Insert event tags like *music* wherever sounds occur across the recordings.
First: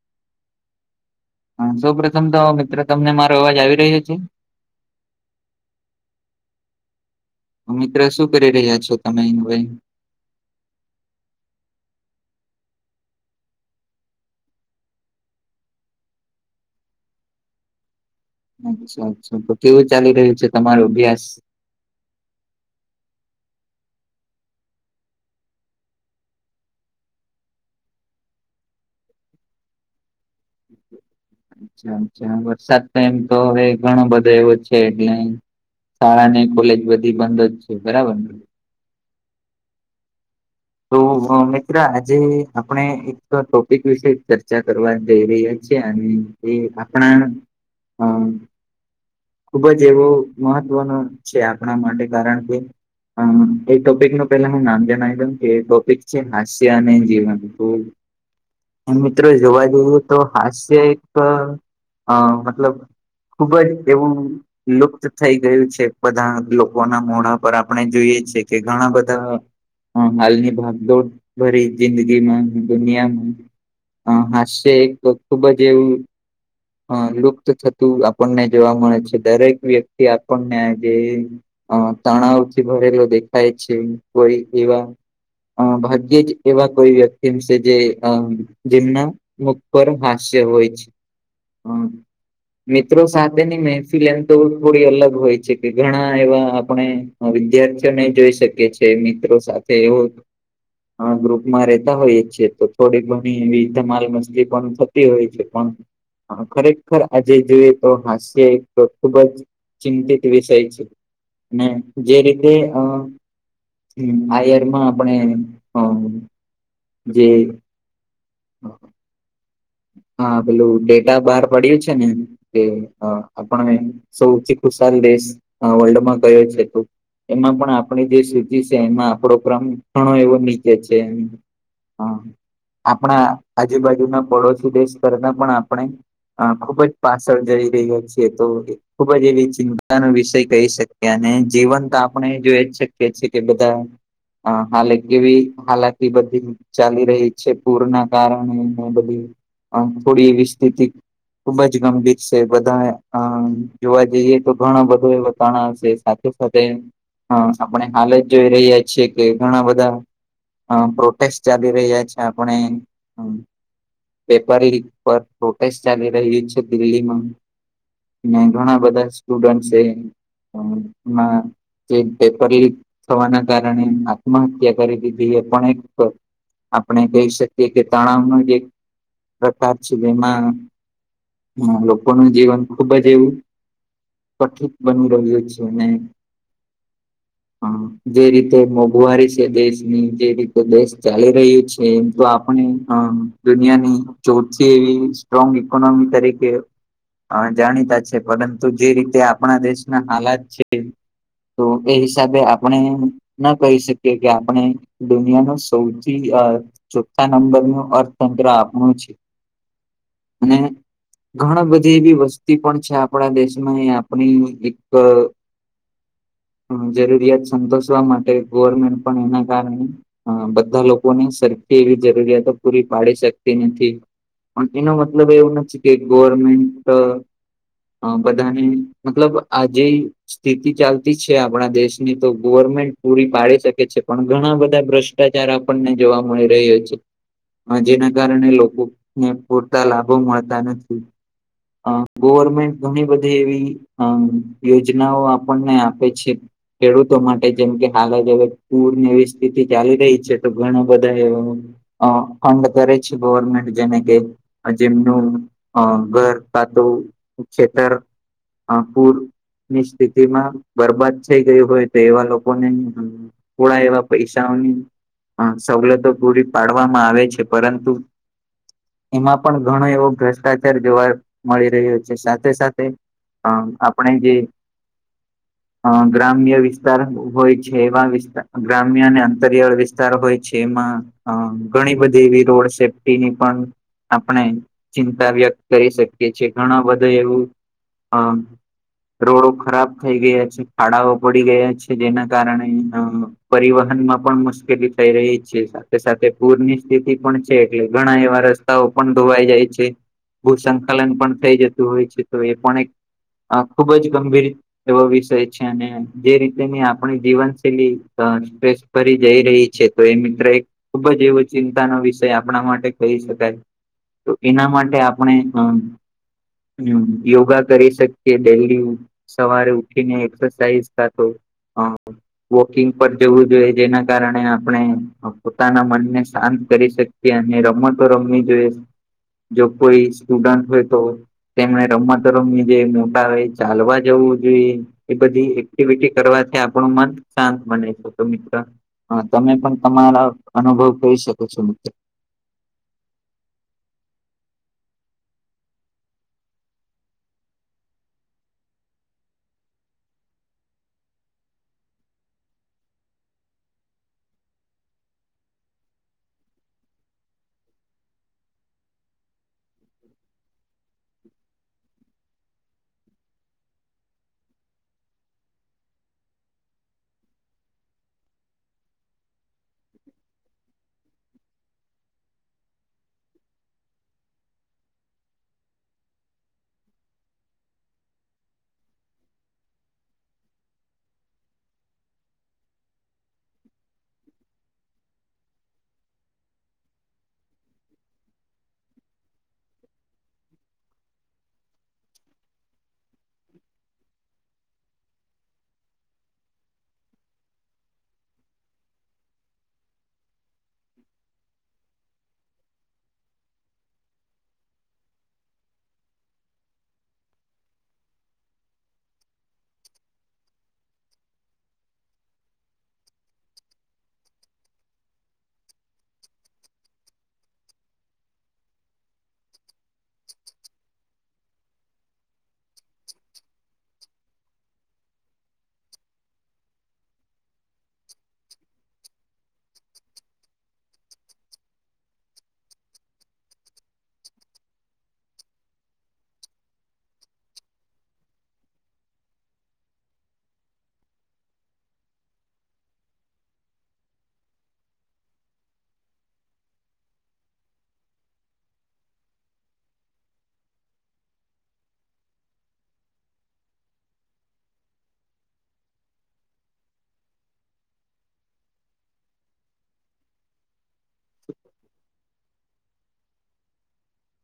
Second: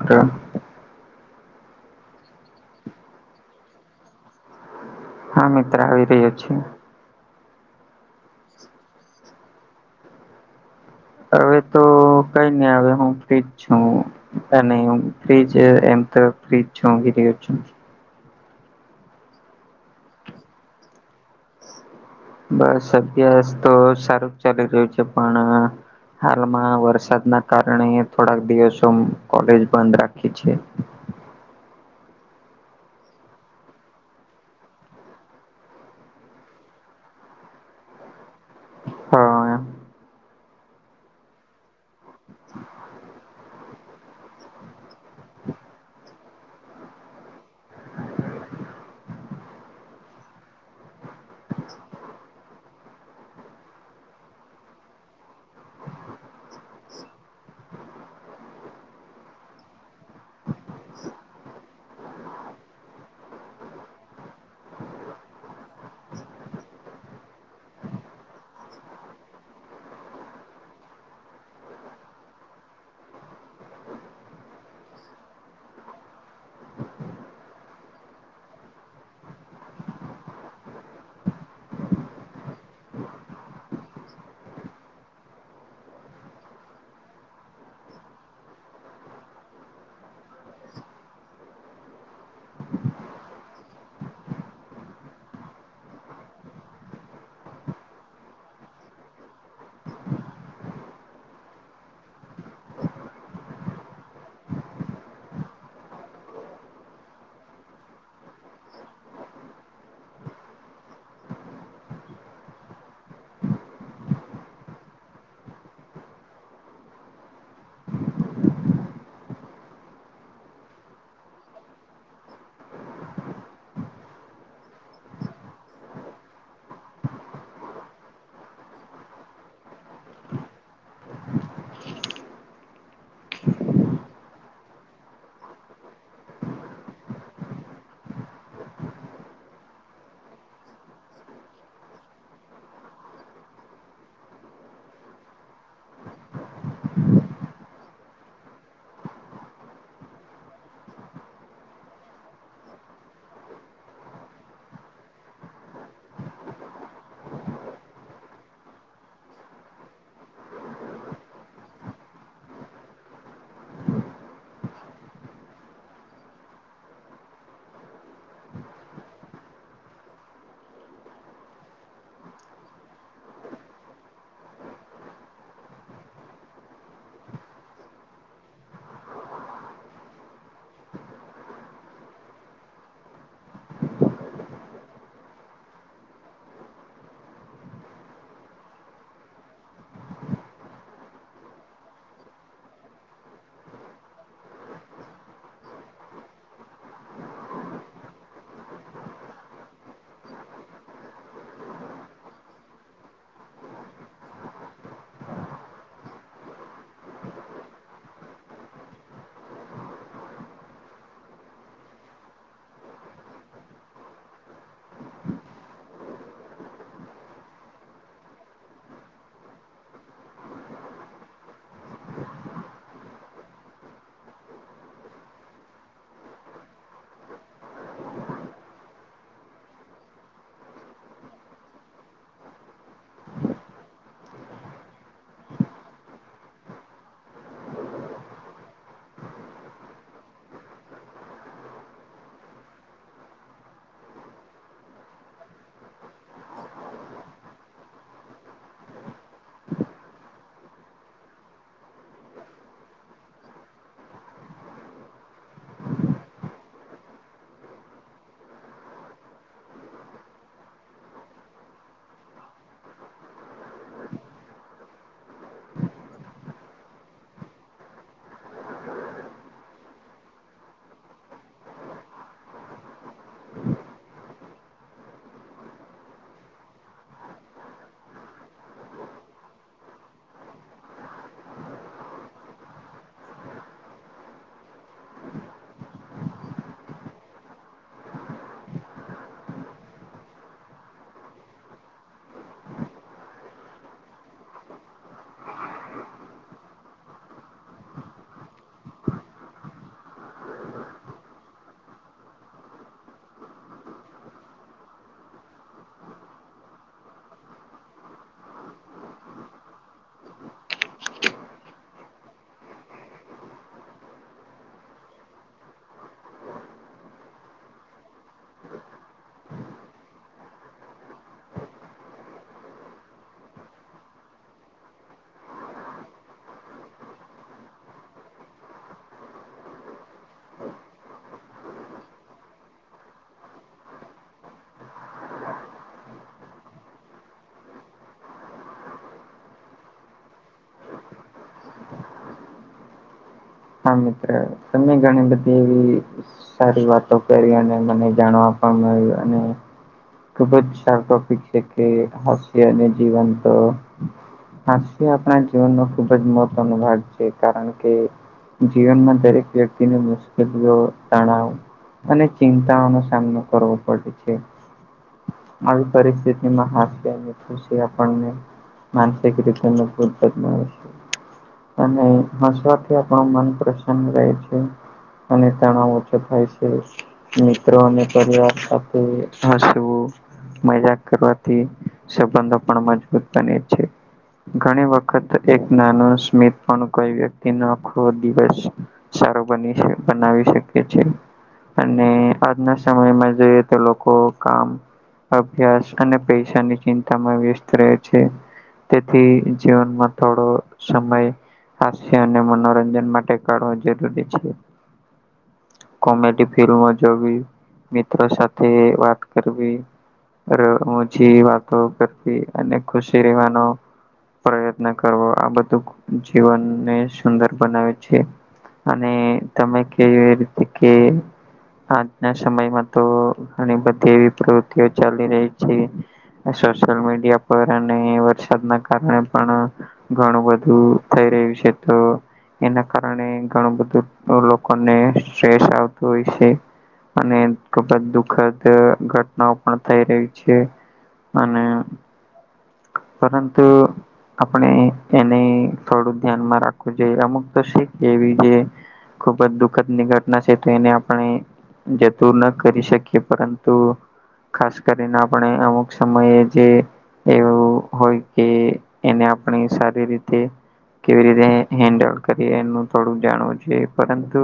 *unintelligible* હા સૌ પ્રથમ તો મિત્રો તમને મારો અવાજ આવી રહ્યો છે. હા મિત્ર આવી રહ્યો છે. મિત્ર શું કરી રહ્યા છો તમે *unintelligible* હવે તો કઈ ની અવે હું ફ્રિજ છું. અને અમે ફ્રીજ એમ તો ફ્રીજ છું *unintelligible* અચ્છા અચ્છા તો કેવું ચાલી રહ્યું છે તમારું અભ્યાસ. બસ અભ્યાસ તો સારું જ ચાલી રહ્યું છે પણ હાલમાં વરસાદના કારણે થોડાક દિવસો કોલેજ બંધ રાખી છે. *inaudible* છા છા વરસાદ તો એમ તો હવે ઘણો બધો એવો છે એટલે શાળા ને કોલેજ બધી બંધ જ છે બરાબર ને. હા તો હ મિત્ર આજે આપણે એક ટોપિક વિશે ચર્ચા કરવા જઈ રહ્યા છે અને એ આપણા અ ખુબ જ એવો મહત્વ નો છે આપણા માટે કારણ કે હ એ ટોપિક નું પેલા હું નામ જણાવ દઉ? એ ટોપિક છે હાસ્ય અને જીવન મિત્રો જોવા જઈએ તો હાસ્ય એક મતલબ ખુબ જ એવુ લુપ્ત થઈ ગયું છે બધા લોકોના મોડા પર આપણે જોઈએ છેએ કે ઘણા બધા હાલની ભાગ દોડ ભરી જિંદગીમાં દુનિયામાં હ હાસ્ય એક તો ખુબ જ એવું. હ લુપ્ત થતું આપણને જોવા મળે છે દરેક વ્યક્તિ આપણને આ જે અ તાણાવ થી ભરેલો દખાાય છે કોઈ એવા. અ ભાગ્યે જ એવા કોઈ વ્યક્તિમ છે જે જેમના મુખ પર હાસ્ય હોય છે હમ. મિત્રો સાથે ની મેહેફી લેમ તો થોડી અલગ હોય છે કે ઘણા એવા આપણે વિદ્યાર્થીઓ નહી જોઈ શકે છે મિત્રો સાથે એવું. ગ્રુપમાં રેતા હોયએ છે તો થોડીક ઘણી એવી ધમાલ મછલી પણ થતી હોય છે પણ હા ખરેખર આજે જોઈએ તો હાસ્ય તો ખુબ જ ચિંતિત વિષય છે જે રીતે અ હ *unintelligible* માં આપણે જે હા પેલું ડેટા બહાર પડ્યું છે ને? કે આપણે સૌથી ખુશાલ દેશ વર્લ્ડમાં કયો છે તો? એમાં પણ આપણી જે સૂચિ છે એમાં આપડો ક્રમ ઘણો એવો નીચે છે. આપણા આજુબાજુના પડોશી દેશ પરના આપણે અ ખુબ જ પાછળ જઈ રહ્યો છે તો ખુબ જ એવી ચિંતાનો વિષય કહી શકીએ અને જીવન તો આપણે જોઈ છીએ કે બધા. હા હાલે કેવી હાલાકી બધી? ચાલી રહી છે પૂરના કારણે બધી થોડી એવી સ્થિતિ ખુબ જ ગંભીર છે બધા જોવા જઈએ તો ઘણો બધો એો તણાવ છે સાથે સાથે હ આપણે હાલ જ જોઈ રહ્યા છીએ કે ઘણા બધા હ પ્રોટેસ્ટ જ રહી જાય છે આપણે હ વેપારી પર પ્રોટેસ્ટ ચાલી રહી છે દિલ્હીમાં. ઘણા બધા સ્ટુડ છે. જે પેપર લીક થવાના કારણે આત્મહત્યા કરી દીધી એ પણ એક આપણે કહી શકીએ કે તણાવ ન જે પ્રકાર છે જેમાં લોકોનું જીવન ખુબ જ એવું. કથિત બની રહ્યું છે નહી. હા જે રીતે મોંઘવારી છે દેશની જે રીતે દેશ ચાલી રહ્યું છે એમ તો આપણે અ દુનિયાની સ્ટ્રોંગ ઇકોનોમી તરીકે હ જાણીતા છે પરંતુ જે રીતે આપણા દેશના હાલાત છે. તો એ હિસાબે આપણે ના કહી શકીએ કે આપણે દુનિયા ન સૌથી ચોથા નંબર નું અર્થતંત્ર આપણું છે અને ઘણા બધી એવી વસ્તી પણ છે આપણા દેશમાં એ આપણી એક જરૂરિયાત સંતોષવા માટે ગવર્મેન્ટ પણ એના કારણે હ બધા લોકો ને સરફી એવી જરૂરિયાતો પૂરી પાડી શકે. નથી પણ એનો મતલબ એવું નથી કે ગવર્મેન્ટ અ બધાને મતલબ આજે સ્થિતિ ચાલતી છે આપણા દેશની તો ગવર્મેન્ટ પૂરી પાડી શકે છે પણ ઘણા બધા ભ્રશ્ ભ્ર્ટાચાર આપણને જોવા મળી રહ્યો છે હ જેના. કારણે લોકો ને પૂરતા લાભો મળતા નથી હ ગોવર્મેન્ટ ઘણી બધી એવી હમ યોજનાઓ આપણને આપે છે ખેડૂતો માટે જેમ કે હાલ જ હવે પૂર ને એવી સ્થિતિ ચાલી રહી છે તો ઘણા બધા એ અ કડ કર છે ગવર્મેન્ટ જેને કે જેમનું ઘર કાતું ખેતર પુર ની સ્થિતિ માં બરબાદ થઈ ગઈ હોય તો એવા લોકો ને થોડા એવા પૈસાઓની સવલતો પૂરી પાડવામાં આવે છે પરં *unintelligible* એમાં પણ ઘણો એવો ભ્રષ્ટાચાર જોવા મળી છે સાથે સાથે હ આપણે જે અ ગ્રામ્ય વિસ્તાર હોય છે એવા વિત ગ્રામ્ય અને અંતરિયાળ વિસ્તાર હોય છે એમાં હ ઘણી બધી એવી રોડ સેફટીની પણ આપણે ચિંતા વ્યક્ત કરી શકીએ છ છેએ ઘણા બધા એવું હા રોડો ખરાબ થઈ ગયા છે ખાડાઓ પડી ગયા છે જેના કારણે પરિવહન માં પણ મુશ્કેલી થઈ રહી છે સાથે સાથે પૂરની સ્થિતિ પણ એટલે ઘણા એવા રસ્તાઓ પણ ધોવાઈ જાય છે. ભૂ સંંકલન પણ થઈ જતું હોય છે તો એ પણ એક ખુબ જ ગંભીર એવો વિષય છે અને જે રીતેની આપણી જીવન શૈલી સ્ટ્રેસ ફરી જઈ રહી છે તો એ મિત્ર એક ખુબ જ એવો ચિંતાનો વિષ આપણા માટે કહી શકાય તો એના માટે આપણે હમ યોગા કરી શકીએ ડેલી સવારે ઉઠીને એક્સરસાઇઝ કરતો વોકિંગ પર જવું જોઈએ જેના કારણે આપણે પોતાના મનને શાંત કરી શકીએ કેને રમતો રમવી જોઈએ જો કોઈ સ્ટુડન્ટ હોય તો તેમણે રમતો રમી જે મોટા હોય એ ચાલવા જવું જોઈએ એ બધી એક્ટિવિટી કરવાથી આપણું શાંત બને છે તો હા તમે પણ તમારા અનુભવ કહી શકો છો મિત્ર મિત તમે ગણી બધી એવી સારી વાતો કરી અને મને જાણવા પણ મળ્યું અને ખુબ સારું ટોપિક છે કે હાસ્ય અને તો આપણા જીવનનો ખુબ મહત્વનો ભાગ છે કારણ કે જીવનમાં વ્યક્તિની તણાવ અને ચિંતાઓનો સામનો કરવો પડે છે. આવી પરિસ્થિતિમાં હાસ ખુશી આપણને માનસિક રીતે ઉપદ અને હસવાથી આપણ મન પ્રસન્ન રહે છે અને તણાવ ઓછો થાય છે. મિત્રો અને પરિવાર સાથે હસવું મજાક કરવાથી સંબંધો પણ મજબૂત બને છે. ઘણી વખત એક નાનો સ્મિત પણ કોઈ વ્યક્તિનો આખો દિવસ સારું બની બનાવી શકી છેએ અને આજના સમયમાં જોઈએ તો લોકો કામ અભ્યાસ અને પૈસાની ચિંતામાં વ્યસ્ત રહે છે. તેથી જીવનમાં થોડો સમય હશે અને મનોરંજન માટે કાડવો જરૂરી છે. કોમેડી ફિલ્મ જોવી મિત્રો સાથે વાત કરવી વાતો કરતી ખુશી રહેવાનો પ્રયત્ન કરવો આ બધું જીવનને સુંદર બનાવે છે. અને તમે કે એ રીતે કે આજના સમયમાં તો ઘણી બધી એવી પ્રવૃતિઓ ચાલી રહી છે. સોશિયલ મીડિયા પર અને વરસાદના કારણે પણ ઘણું બધું થઈ રહ્યું છે તો એના કા કારણે ઘણું બધું લોકોને સ્ટ્રેસ આવતું હોય છે. અને ખૂબ જ દુખદ ઘટનાઓ પણ થઈ રહી છે. અને પરંતુ આપણે એને થોડું ધ્યાનમાં રાખવું જોઈએ અમુક તો શી એવી જે ખુબ જ દુઃખદની ઘટના છે તો એને આપણે જતું ન કરી શકીએ પરંતુ ખાસ કરીને આપણે અમુક સમયે જે એવું હોય કે એને આપણે સારી રીતે કેવી રીતે હેન્ડલ કરીએ એનું થોડું જાણવું જોઈએ પરંતુ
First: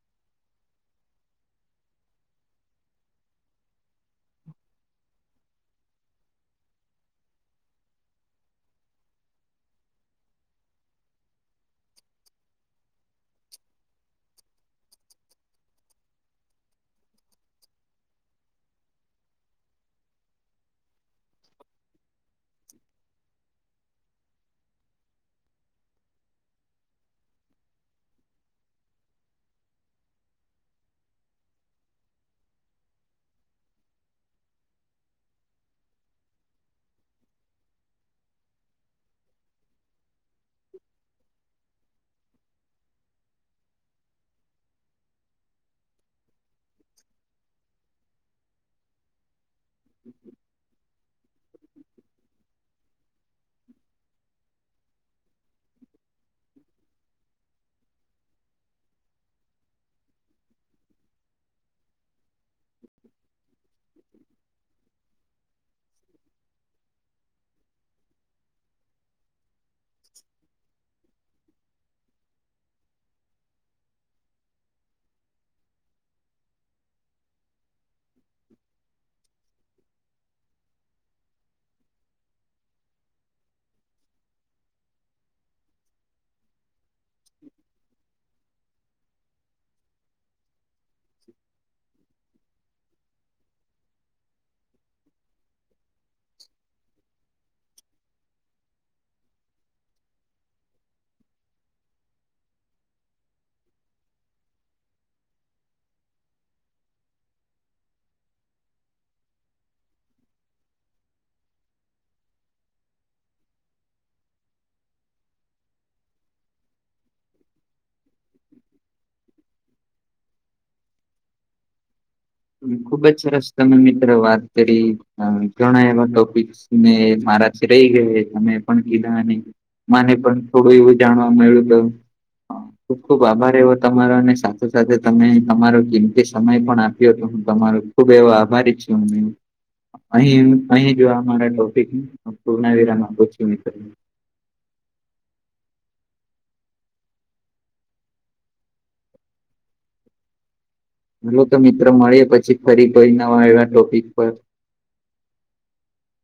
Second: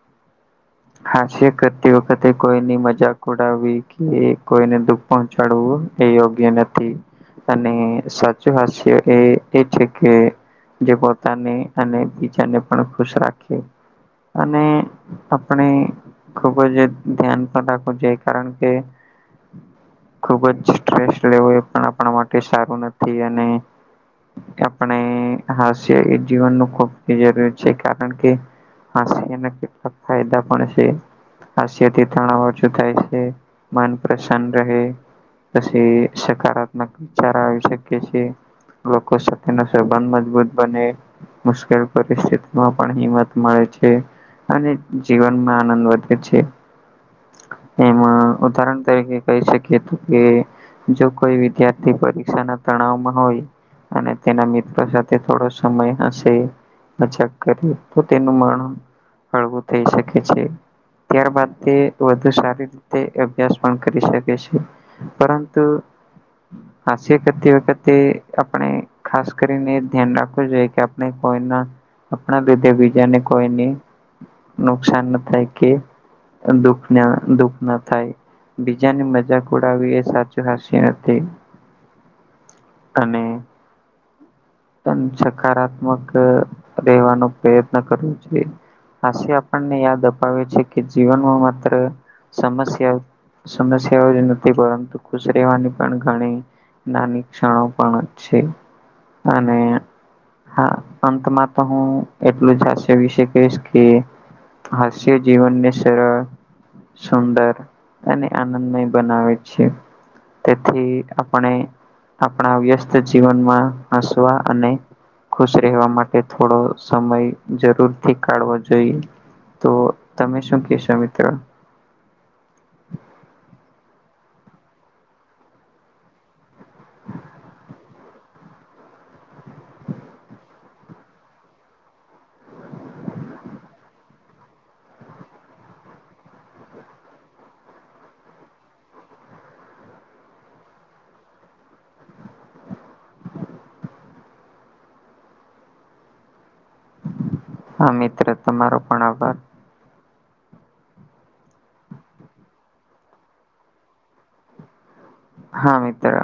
*inaudible* હાસ્ય કરતી વખતે કોઈની મજાક ઉડાવવી કે કોઈને દુઃખ પહોંચાડવું એ યોગ્ય નથી. અને સાચું હાસ્ય એ છે કે જે પોતાને અને બીજાને પણ ખુશ રાખે અને આપણે ખુબ જ ધ્યાન પણ રાખવું જોઈએ કારણ કે ખુબ જ સ્ટ્રેસ લેવો એ પણ આપણા માટે સારું નથી અને આપણે હાસ્ય એ જીવનનું ખૂબ જરૂરી છે કારણ કે હાસ્યના કેટલા ફાયદા પણ છે. હાસ્યથી તણાવ ઓછો થાય છે મન પ્રસન્ન રહે પછી સકારાત્મક વિચાર આવી શકે છે. લોકો સાથેનો સબંધ મજબૂત બને મુશ્કેલ પરિસ્થિતિમાં પણ હિંમત મળે છે. અને જીવનમાં આનંદ વધે છે. એમાં ઉદાહરણ તરીકે કહી શકીએ તો કે જો કોઈ વિદ્યાર્થી પરીક્ષાના તણાવમાં હોય અને તેના મિત્રો સાથે થોડો સમય હશે મજાક કરીએ તો તેનું મન હળવું થઈ શકે છે. ત્યારબાદ તે વધુ સારી રીતે અભ્યાસ પણ કરી શકે છે પરં તું હાસ્ય કરતી વખતે આપણે ખાસ કરીને ધ્યાન રાખવું જોઈએ આપણે કોઈના આપણા લીધે બીજાની કોઈની નુકસાન ન થાય કે દુઃખ ન દુઃખ ન થાય બીજાની મજાક ઉડાવી એ સાચ હાસ્ય નથી અને સકારાત્મક રહેેવાનો પ્રયત્ન કરવો જોઈએ હાસ્ય આપણને યાદ અપાવે છે કે જીવનમાં માત્ર સમસ્યા સમસ્યાઓ જ નથી પરંતુ ખુશ રહેવાની પણ ઘણી નાની ક્ષણો પણ છે. અને હા અંતમાં તો હું એટલું જ હાસ્ય વિશે કહીશ કે હાસ્ય જીવનને સરળ સુંદર અને આનંદમય બનાવે છે. તેથી આપણે આપણા વ્યસ્ત જીવનમાં હસવા અને ખુશ રહેવા માટે થોડો સમય જરૂરથી કાઢવો જોઈ તો તમે શું કેશો મિત્ર? ખુબ જ સરસ તમે મિત્રો વાત કરી ઘણા એવા ટોપિક ને મારાથી રહી ગયા તમે પણ કીધા ને મને પણ થોડું એવું જાણવા મયળુતો હ ખુબ ખુબ આભાર એવો તમારો ને સાથે તમે તમારો કીમતી સમય પણ આ *unintelligible* હું તમારો ખુબ એવો આભારી છું મે અહી અહી જો આ મારાને ટોપિક પૂર્ના વિરામ આપું છું મિત્ર હા મિત્ર તમારો પણ આભાર *unintelligible* તો મિત્રો મળીયે પછી ફરી કોય નવા એવા ટોપિક પર હા મિત્ર.